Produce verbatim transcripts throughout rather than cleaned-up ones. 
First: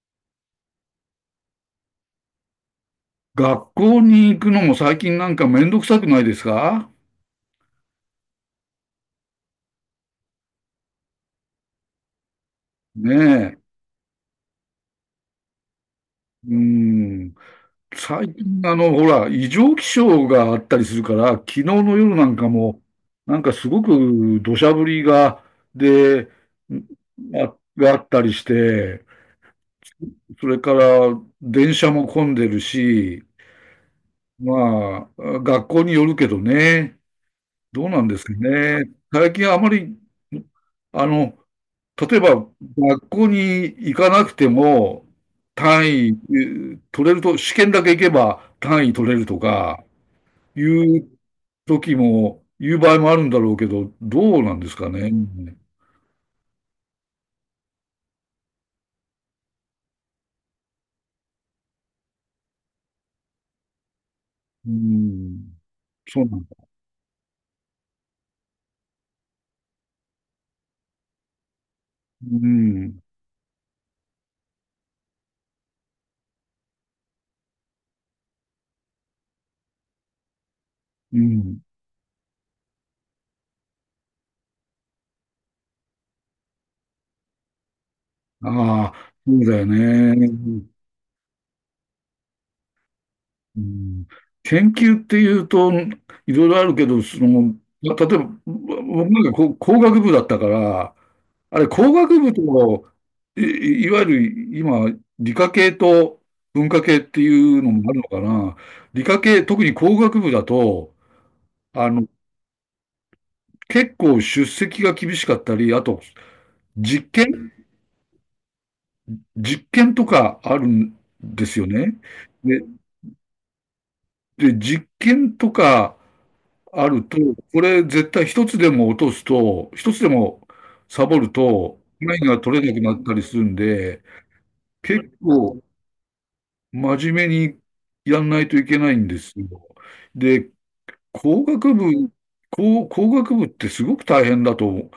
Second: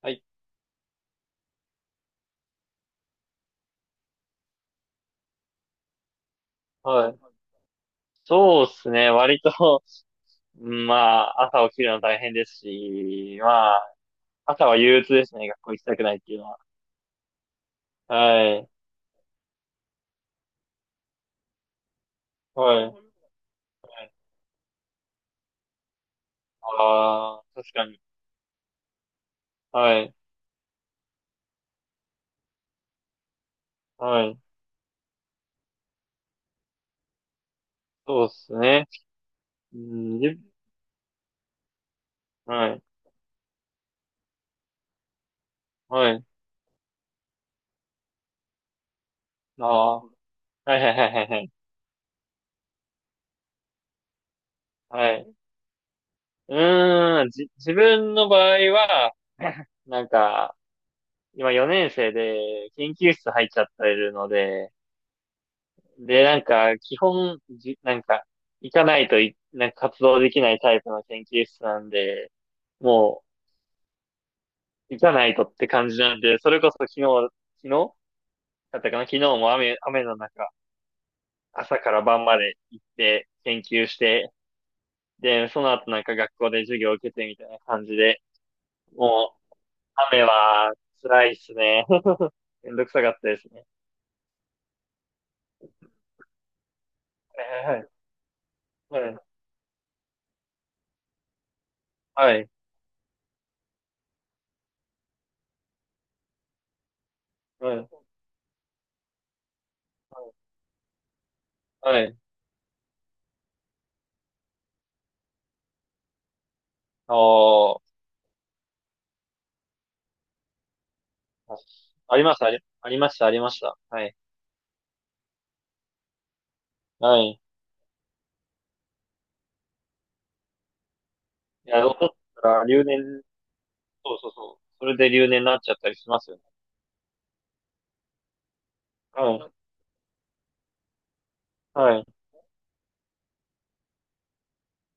はい。学校に行くのも最近なんかめんどくさくないですかはい。そうですね。割と、うんまあ、朝起きるの大変ですねし、まえ。あ、朝は憂鬱ですね。学校行きたくないっていうのうは。ん。最は近、い。あの、ほら、異常気象があったりするから、昨日の夜なんかも、はい。なんかすごく土砂降りが、で、ああ、あ、確かがあに。ったりして、はい。それから電車も混んでるし、はい。まあ、学校によるけどね。どうなんですそうかですね。ね。最近あまうり、ん、じあの、例えば、はい。学校に行かなくても、単位はえい。ー取れると、試験だけ行けば単位取れるとあか、あ、はいいはいはういはいはい。時も、いう場合もあるんだろうけど、どうなんですかはね。い。うーん、じ、自分の場合は、なんか、今よねん生で研究室入っちゃってるのうで、ん。そで、うななんんだ。か、基本、じ、なんか、行かないとい、なんか活動できないタイプの研究室なんで、うん。もう、行かないとって感じなんで、それこそ昨日、昨日だったかな、昨日も雨、雨の中、うん。朝から晩まで行って研究して、で、その後なんか学校で授業を受けてみたいな感じで、ああ、もそうう、だよ雨ね。は辛いっすね。めんどくさかったですうね。ん、研究っていうといろいろあるけど、そはの、いはいはい。ま例えば、僕なはんか工工学部だったから、あれ工学部い。と、い、いわゆる今、理科系と文化系っていうのはい。はもあるい。のかな。理科系、特に工学部だと、あはい。の、はい。結構出席が厳しかったり、あと、実あ験、ー実験とかあるんであ、すよね。あります、あで、り、ありました、ありました。はい。で、実験とかあるはと、い。これ絶対一つでも落とすと、一つでもサボるいや、と、残っラインがた取られなく留なった年、りするんで、そうそうそう。それ結で留年になっ構ちゃったりしますよね。真面目にやんないといけないんではすよ。い。で、工学はい。部、工、工学部ってすごく大変だと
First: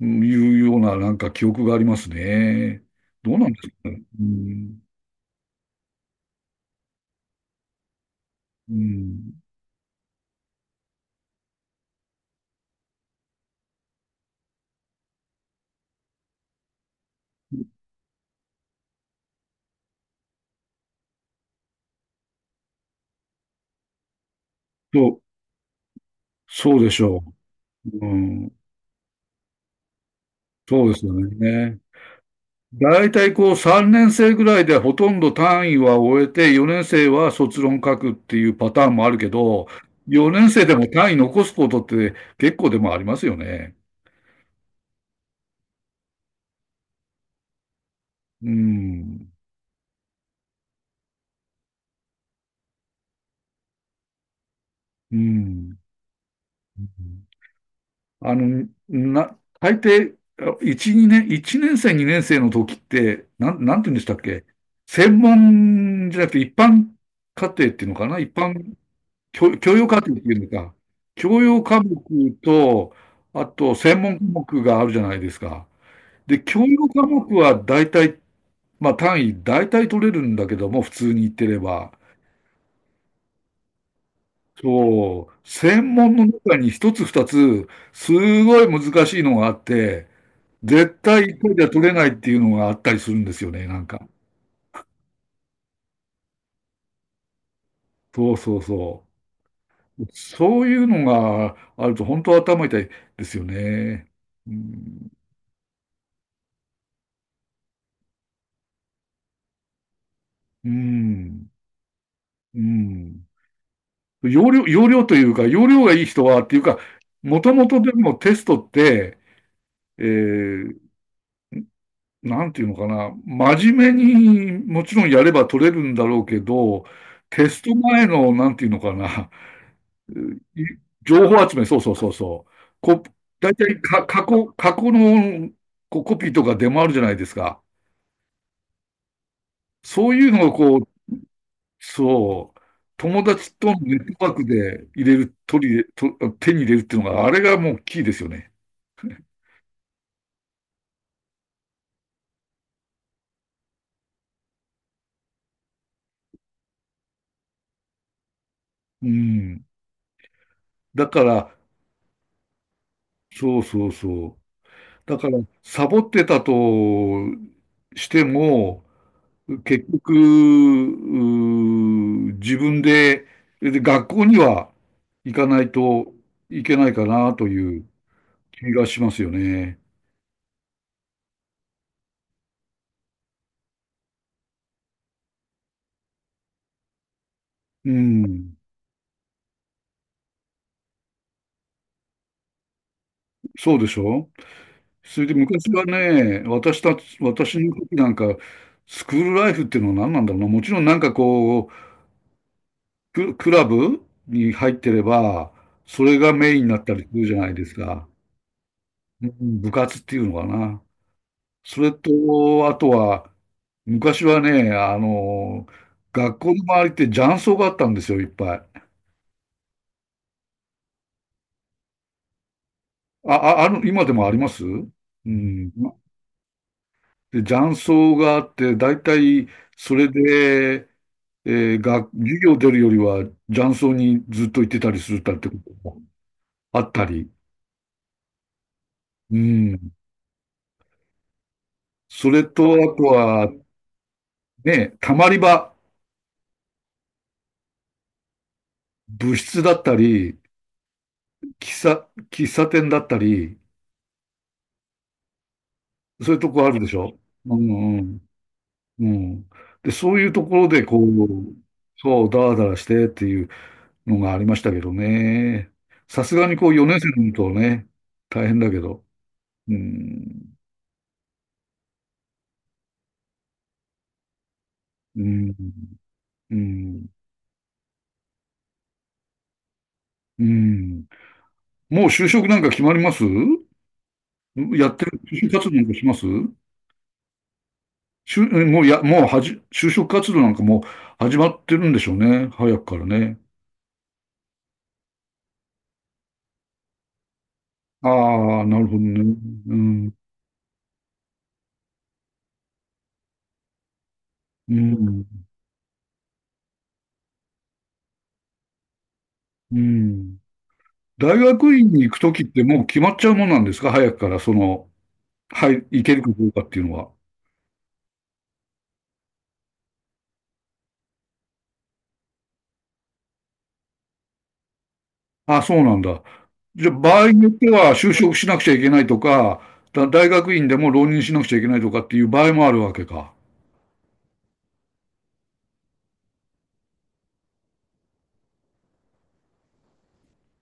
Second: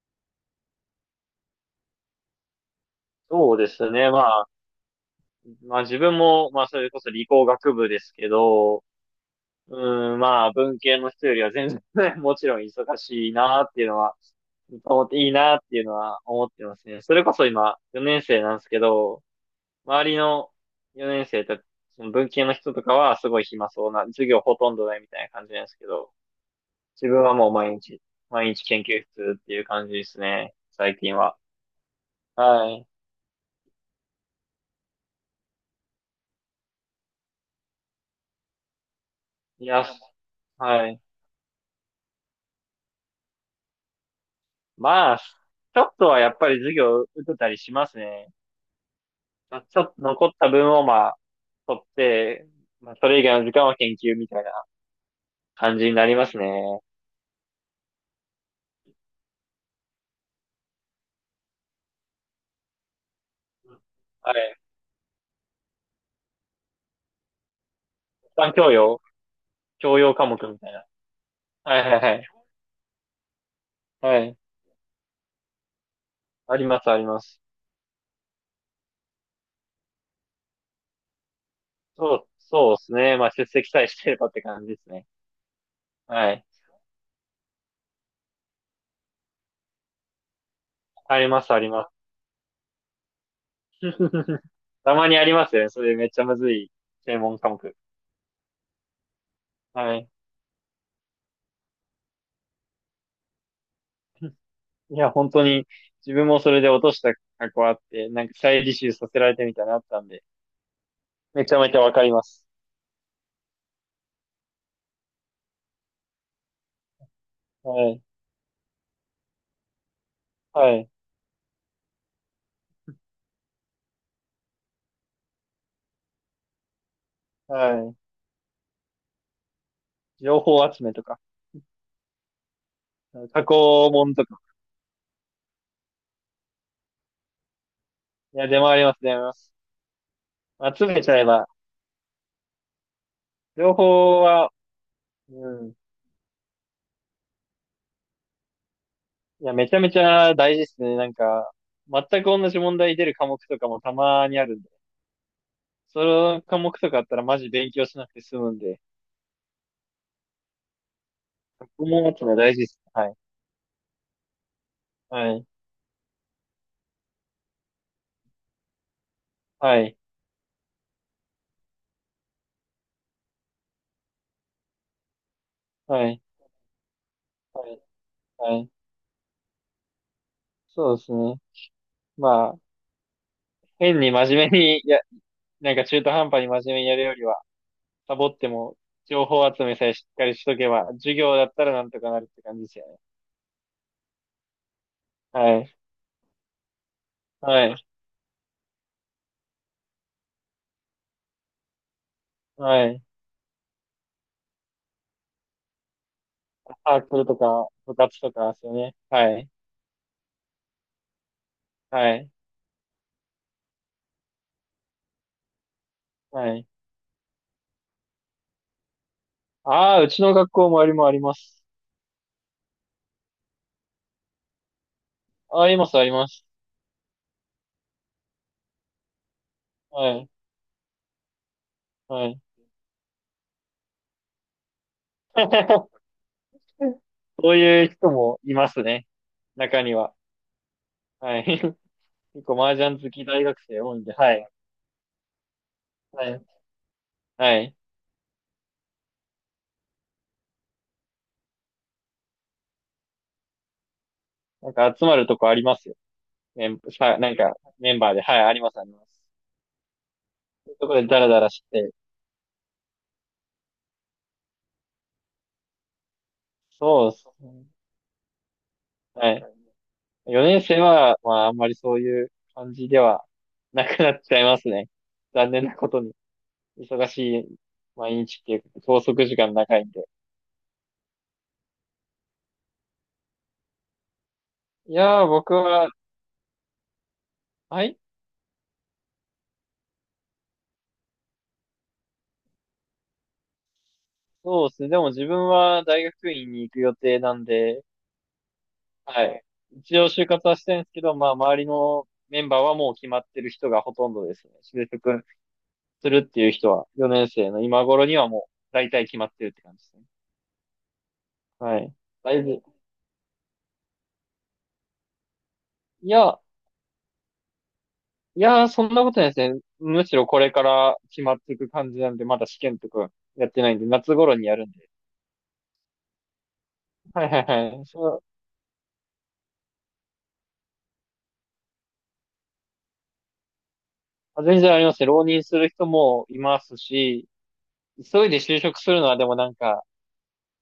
いうようななんか記憶がありますね。どうなんそうでですすかね。ね。まうあ、ん、まあ自分も、まあそれこそ理工学部ですけうど、ん、うん、まあ文系の人よりは全然 もちろん忙しいなっていうのは、思っていいなっていうのは思ってますね。それこそ今、よねん生なんですけど、周りのよねん生たち、その文系の人とかはすごい暇そうな、授業ほとんどないみたと、いな感じなんですけど、そうでし自ょ分はもう毎う。日、うん、毎日研究室っていう感じですね、そうで最すよ近は。ね。はい。大体こうさんねん生ぐらいでほとんど単位は終えて、よねん生は卒論書くっていうパターンもあるけいど、や、よねん生でもはい。単位残すことって結構でもありますよね。まあ、ちょっとはやっぱり授業受けたりしますね。うん。まあちょっと残った分をまあ、取って、まあ、それ以外の時間は研究みたいなうん。感じになりますね。あの、な、大抵、いち、にねん、いちねん生、にねん生の時って、なん、なんて言うんでしたっはけ。い。専門じゃなくて一般課程っていうのかな一一般教般養、教教養教科目養っ科てい目うんですみたいか。な。教養は科い目はいはい。と、あと専門は科い。目があるじゃないですか。で、あ教りま養すあり科ま目す。は大体、まあ単位大体取れるんだけども、普通に言ってれば。そう、そうですね。まあ、出席さえしてればって感じですね。そう、専門のはい。中に一つ二つ、すごい難しいのがあって、絶あ対り一ます、回あじゃり取まれないっていうのがあったりするんですよね、なす。んか。たまにありますよね。それめっちゃむずい専門科目。そうそうそはう。い。そういうのがあると本当頭痛いですよね。ういん。や、本当に自分もそれで落とした過去あって、なんか再履修させられてみたいなのあったんで、うめんちゃめちゃわかります。うん。容量、容量というか、容量がいい人はっていうか、もともとはでい。もテストって、えはー、い。なんていうのかな、真面目にもちろんやれば取れるんだろうけど、テストは前の、なんていうのかな、い。情報い集めとか、情報集め、そうそうそうそう。こ、過去大体か、問と過か。去、過去のこうコピーとか出回るじゃないですか。いや、出回ります、出回ります。そういうのをこ集う、めちゃえば、そう。友達情とのネッ報トワークは、で入れる、う取ん、り入れ、と、手に入れるっていうのが、あれがもうキーですよね。いや、めちゃめちゃ大事ですね。なんか、全く同じ問題出る科目とかもたまにあるんで。その科目とかあったらマジ勉強しなくて済むんで。うん。だから、そこも持つの大事です。はい。そうそうそう。だかはら、い。サボってたとしても、は結い。局、うー自分で、で学校には行かないはとい。いけないかなとはいい。うはい。気がしますよね。そうですね。まあ、変に真面目に、いや、なんか中途半端に真面目にやるよりは、うサボってん。も、情報集めさえしっかりしとけば、授業だったらなんとかなるって感じですよね。そうでしょそれでは昔い。はね、私たち、私はのい。時なんか、スクールライフっていうのは何なんだろうな。もちろんなんかこう、はい。ク、クラブに入ってれば、それがメインになったサーりすクるルじとゃないでか、す部か。活とかですよね。うはい。ん、部活っていうのかな。それはい。と、あとは、昔はね、あの、学は校のい。周りって雀荘があったんですよ、いっぱい。ああ、うちの学校もありもあります。あ、あ、ある、今でもありますうあん。います、あります、で、雀荘があって、だいたいそれはい、で、えー、が、は授い。業出るよりは雀荘にずっと行ってたりするたってこと もあったり、そういう人もいますね。う中ん。には。はい。そ結れ構と、麻あ雀と好き大学は、生多いんで、はい。ね、たまり場、はい。はい。部室だったり、喫茶、喫茶店だったり、なんか集まるとこありますよ。そういうとこメあるン、でしさ、ょなんうかメんンうバーで、ん。はい、あります、ありまうす。ん。で、そういうところそういうで、とここでダラダラう、して。そう、ダラダラしてっていうのがありましたけどね。さすがにこう、よねん生そうのそ人はとう。ね、大変だけど。はい。うん。よねん生は、まあ、あんまりそういう感じではなくなっちゃいますね。う残ん。念なことに。うん。忙しい毎日っていうか、拘束時間長いんで。うん。もう就職なんか決まりますやいってる、やー、就職僕活動なんは、かしますはい、就もうや、もうはじ、就職活動なんかもう始まってるんでしょうね。早くからね。そうですね。でも自分は大学院に行く予定なんで、ああ、なるほどね。はい。う一応ん、就活はしてるんですけど、まあ、周りのメンバーはもう決まってる人がほとんどですね。う就ん、職するっていう人は、よねん生の今頃にはもう、大体決まってるって感じうですね。ん。大学は院い。に行くだときいっぶ、てもう決まっちゃうもんなんですか早くから、その、はい、行いけるかや、どうかっていうのは。いやー、そんなことないですね。むしろこれから決まっていく感じなんで、まだ試験とかやってないんで、夏頃にやるんで。ああ、そうなんだ。じゃあ、場はい合はにいよってはい。は就そう、職しなくちゃいけないとか、だ大学院でも浪人しなくちゃいけないとかっていう場合もあるわけか。全然ありますね。浪人する人もいますし、急いで就職するのはでもなんか、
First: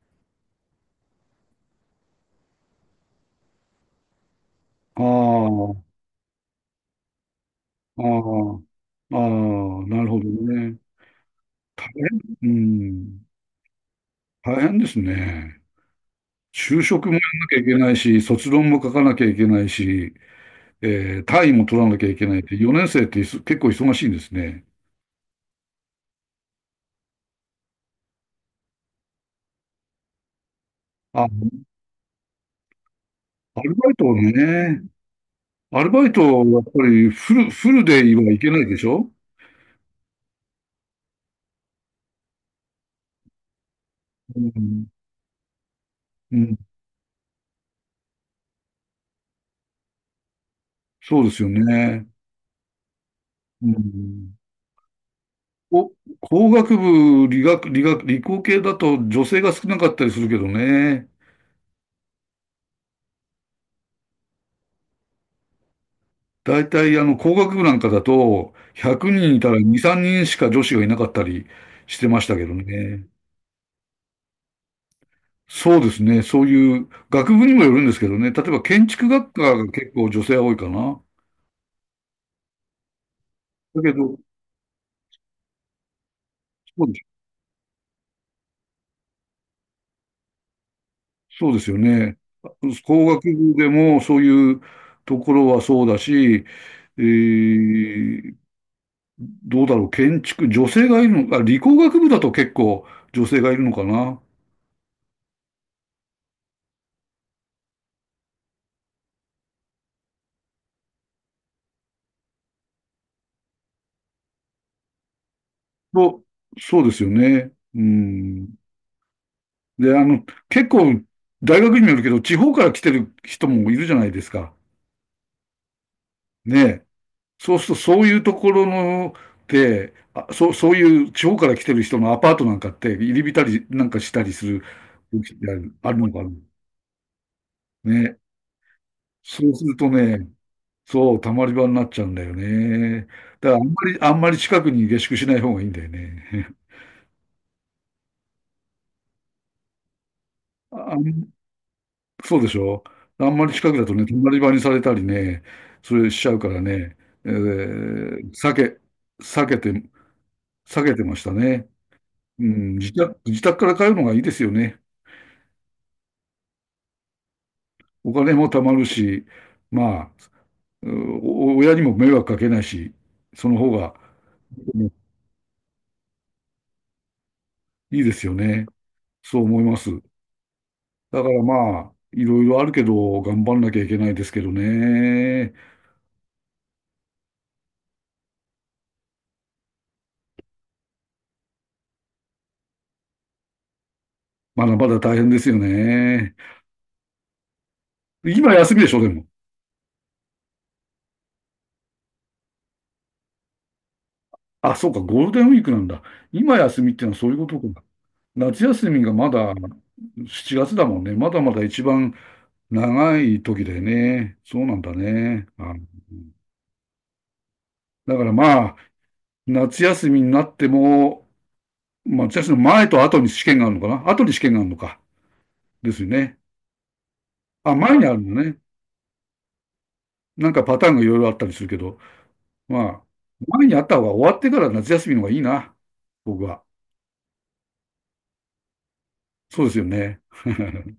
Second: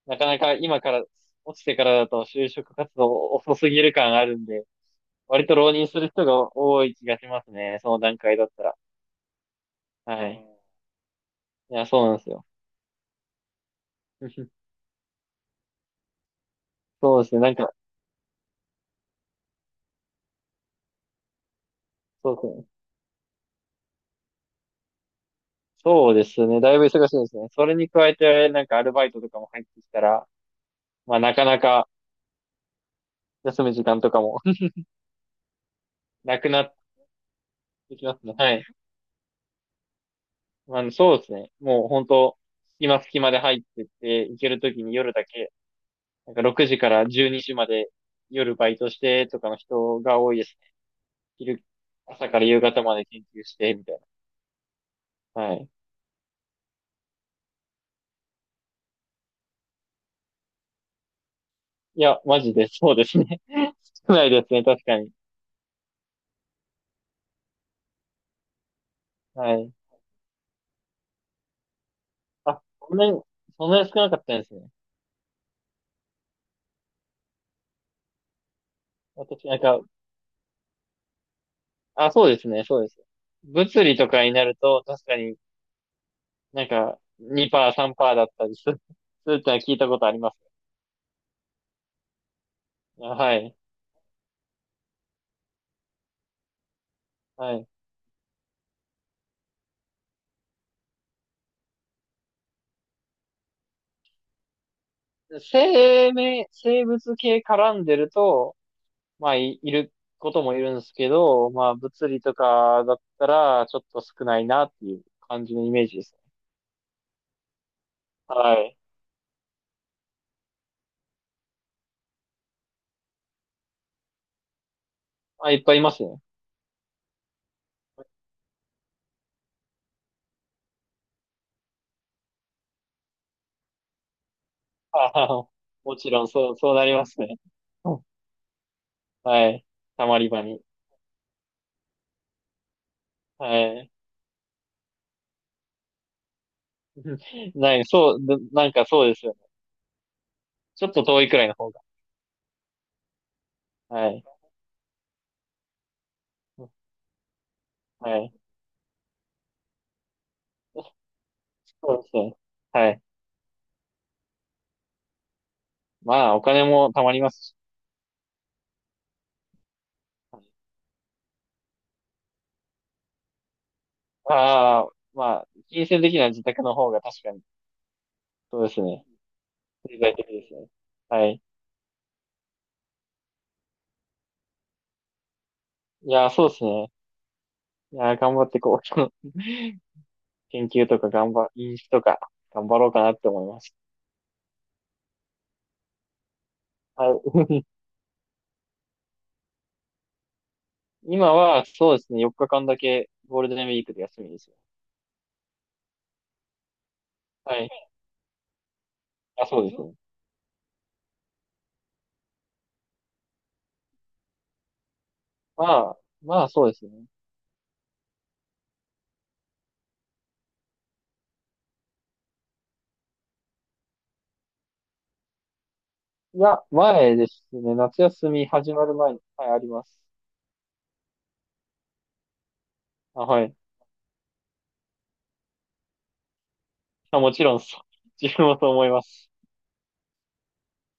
なかなか今から、落ちてからだと就職活動遅すぎる感あるんで、あ割と浪あ、人する人が多い気がしますね。そのああ、段階だったら。ああ、なるはほどい。ね。いや、大そうなんです変、よ。うん、大 変ですね。就職もやそうですんね。ななんきゃいか、けないし、卒論も書かなきゃいけないし、えー単位も取らなきゃいけそなういでっすて、ね。よねん生っていそ結構忙しいんですね。そうですね。だいぶ忙しいですね。それに加えて、なんかアルバイトとかも入ってきたら、まあなかあ、なかア休むル時バイ間とトかも ね。アルバイト、なくやなっっぱりフル、フルてできますはね。いけはない。いでしょあの、そうですね。もう本当、隙間隙間で入ってって、う。行けるときん、に夜だけ、なんうかん、ろくじからじゅうにじまで夜バイトしてとかの人が多いですね。そうですよ昼、ね。朝から夕方まで研究しうて、みたいん、な。はい。お、工学部、理学、理学、理工系だと女性が少なかったりするけどね。いや、マジでそうですね。少ないですね、確かに。大体、あの、工学部なんかだと、ひゃくにんいたはらい。に、さんにんしか女子がいなかったりしてましたけどあ、そんね。なに、そんなに少なかったんですね。そうですね。そういう、学部にもよるんですけどね。例えば、建築学科私、なんがか、結構女性は多いかな。あ、そうですね、そうです。だ物け理とど、かになると、確かになんそうかです、にパーセント、さんパーセントだったりする、するってのは聞いたことあります。そうですよね。工あ、学は部い。でもそういうところはそうだし、えはい。ーどうだろう、建築、女性がいるのか、理工学部だと結構女性がいるのかな。生命、生物系絡んでると、まあ、い、いることもいるんですけど、まあ、物理とかだったら、ちょっと少ないなっていう感じのイメージですね。と、そうですよね。うはん。い。で、あの、結構、大学にもよるけど、地方から来てる人もいるじゃないですか。まあ、いっぱいいますね。ねえ。そうすると、そういうところの、で、あ、そう、そういう地方から来てる人のアパートなんかって、入り浸りなんかしたりする あ時ってあ、あるあもるちのかろん、な。そう、そうなりますね。うん、ね。そはうすい。るとたまね、り場に。そう、たまり場になっちゃうんだよね。だから、あんまはい。り、あんまり近くに下宿しない方がいいんだよね。ない、そう、ななんかそうですよね。ちょっあ、と遠いくらいの方が。そうでしょあんまり近くだとね、はい。隣場にされたりね、それしちゃうからね、えはーい。避け、避けて、避けてましたね。そうですね。うん、は自い。宅、自宅から通うのがいいですよね。まあ、お金もたまりますし、お金も貯まるし、まあ、うん、お親にも迷惑かけないし、その方がうああ、んまあ、金銭的な自宅の方が確かに、いいですよそね。うですね。そう思います。だ経済的ですね。かはい。らまあ、いろいろあるけど、頑張んなきゃいけないですけどね。いやー、そうですね。いやー、頑張ってこう。研究とか頑張、飲酒とか頑張ろうかなって思います。まだまだ大変ですよね。はい。今休みでしょ、でも。今は、そうですね。よっかかんだけゴールデンウィークで休みですよ。あ、そうか、ゴールデンウィークなんだ。今休みってのはそういうこはとい。か。夏休みがまあ、だそうですね。しちがつだもんね。まだまだ一番長い時だよね。そうなんだね。まああ、まあ、そうですね。だからまあ、夏休みになっても、まあ夏休みの前と後に試験があるのかな後に試験があるのか。ですよね。いや、前ですあ、ね。前夏にある休のみね。始まる前に、はい、あります。なんかパターンがいろいろあったりするけど、まあ、あ、はい。前にあった方が終わってから夏休みの方がいいな。僕は。あ、もちろんそう、自分もそう思います。そうですよね。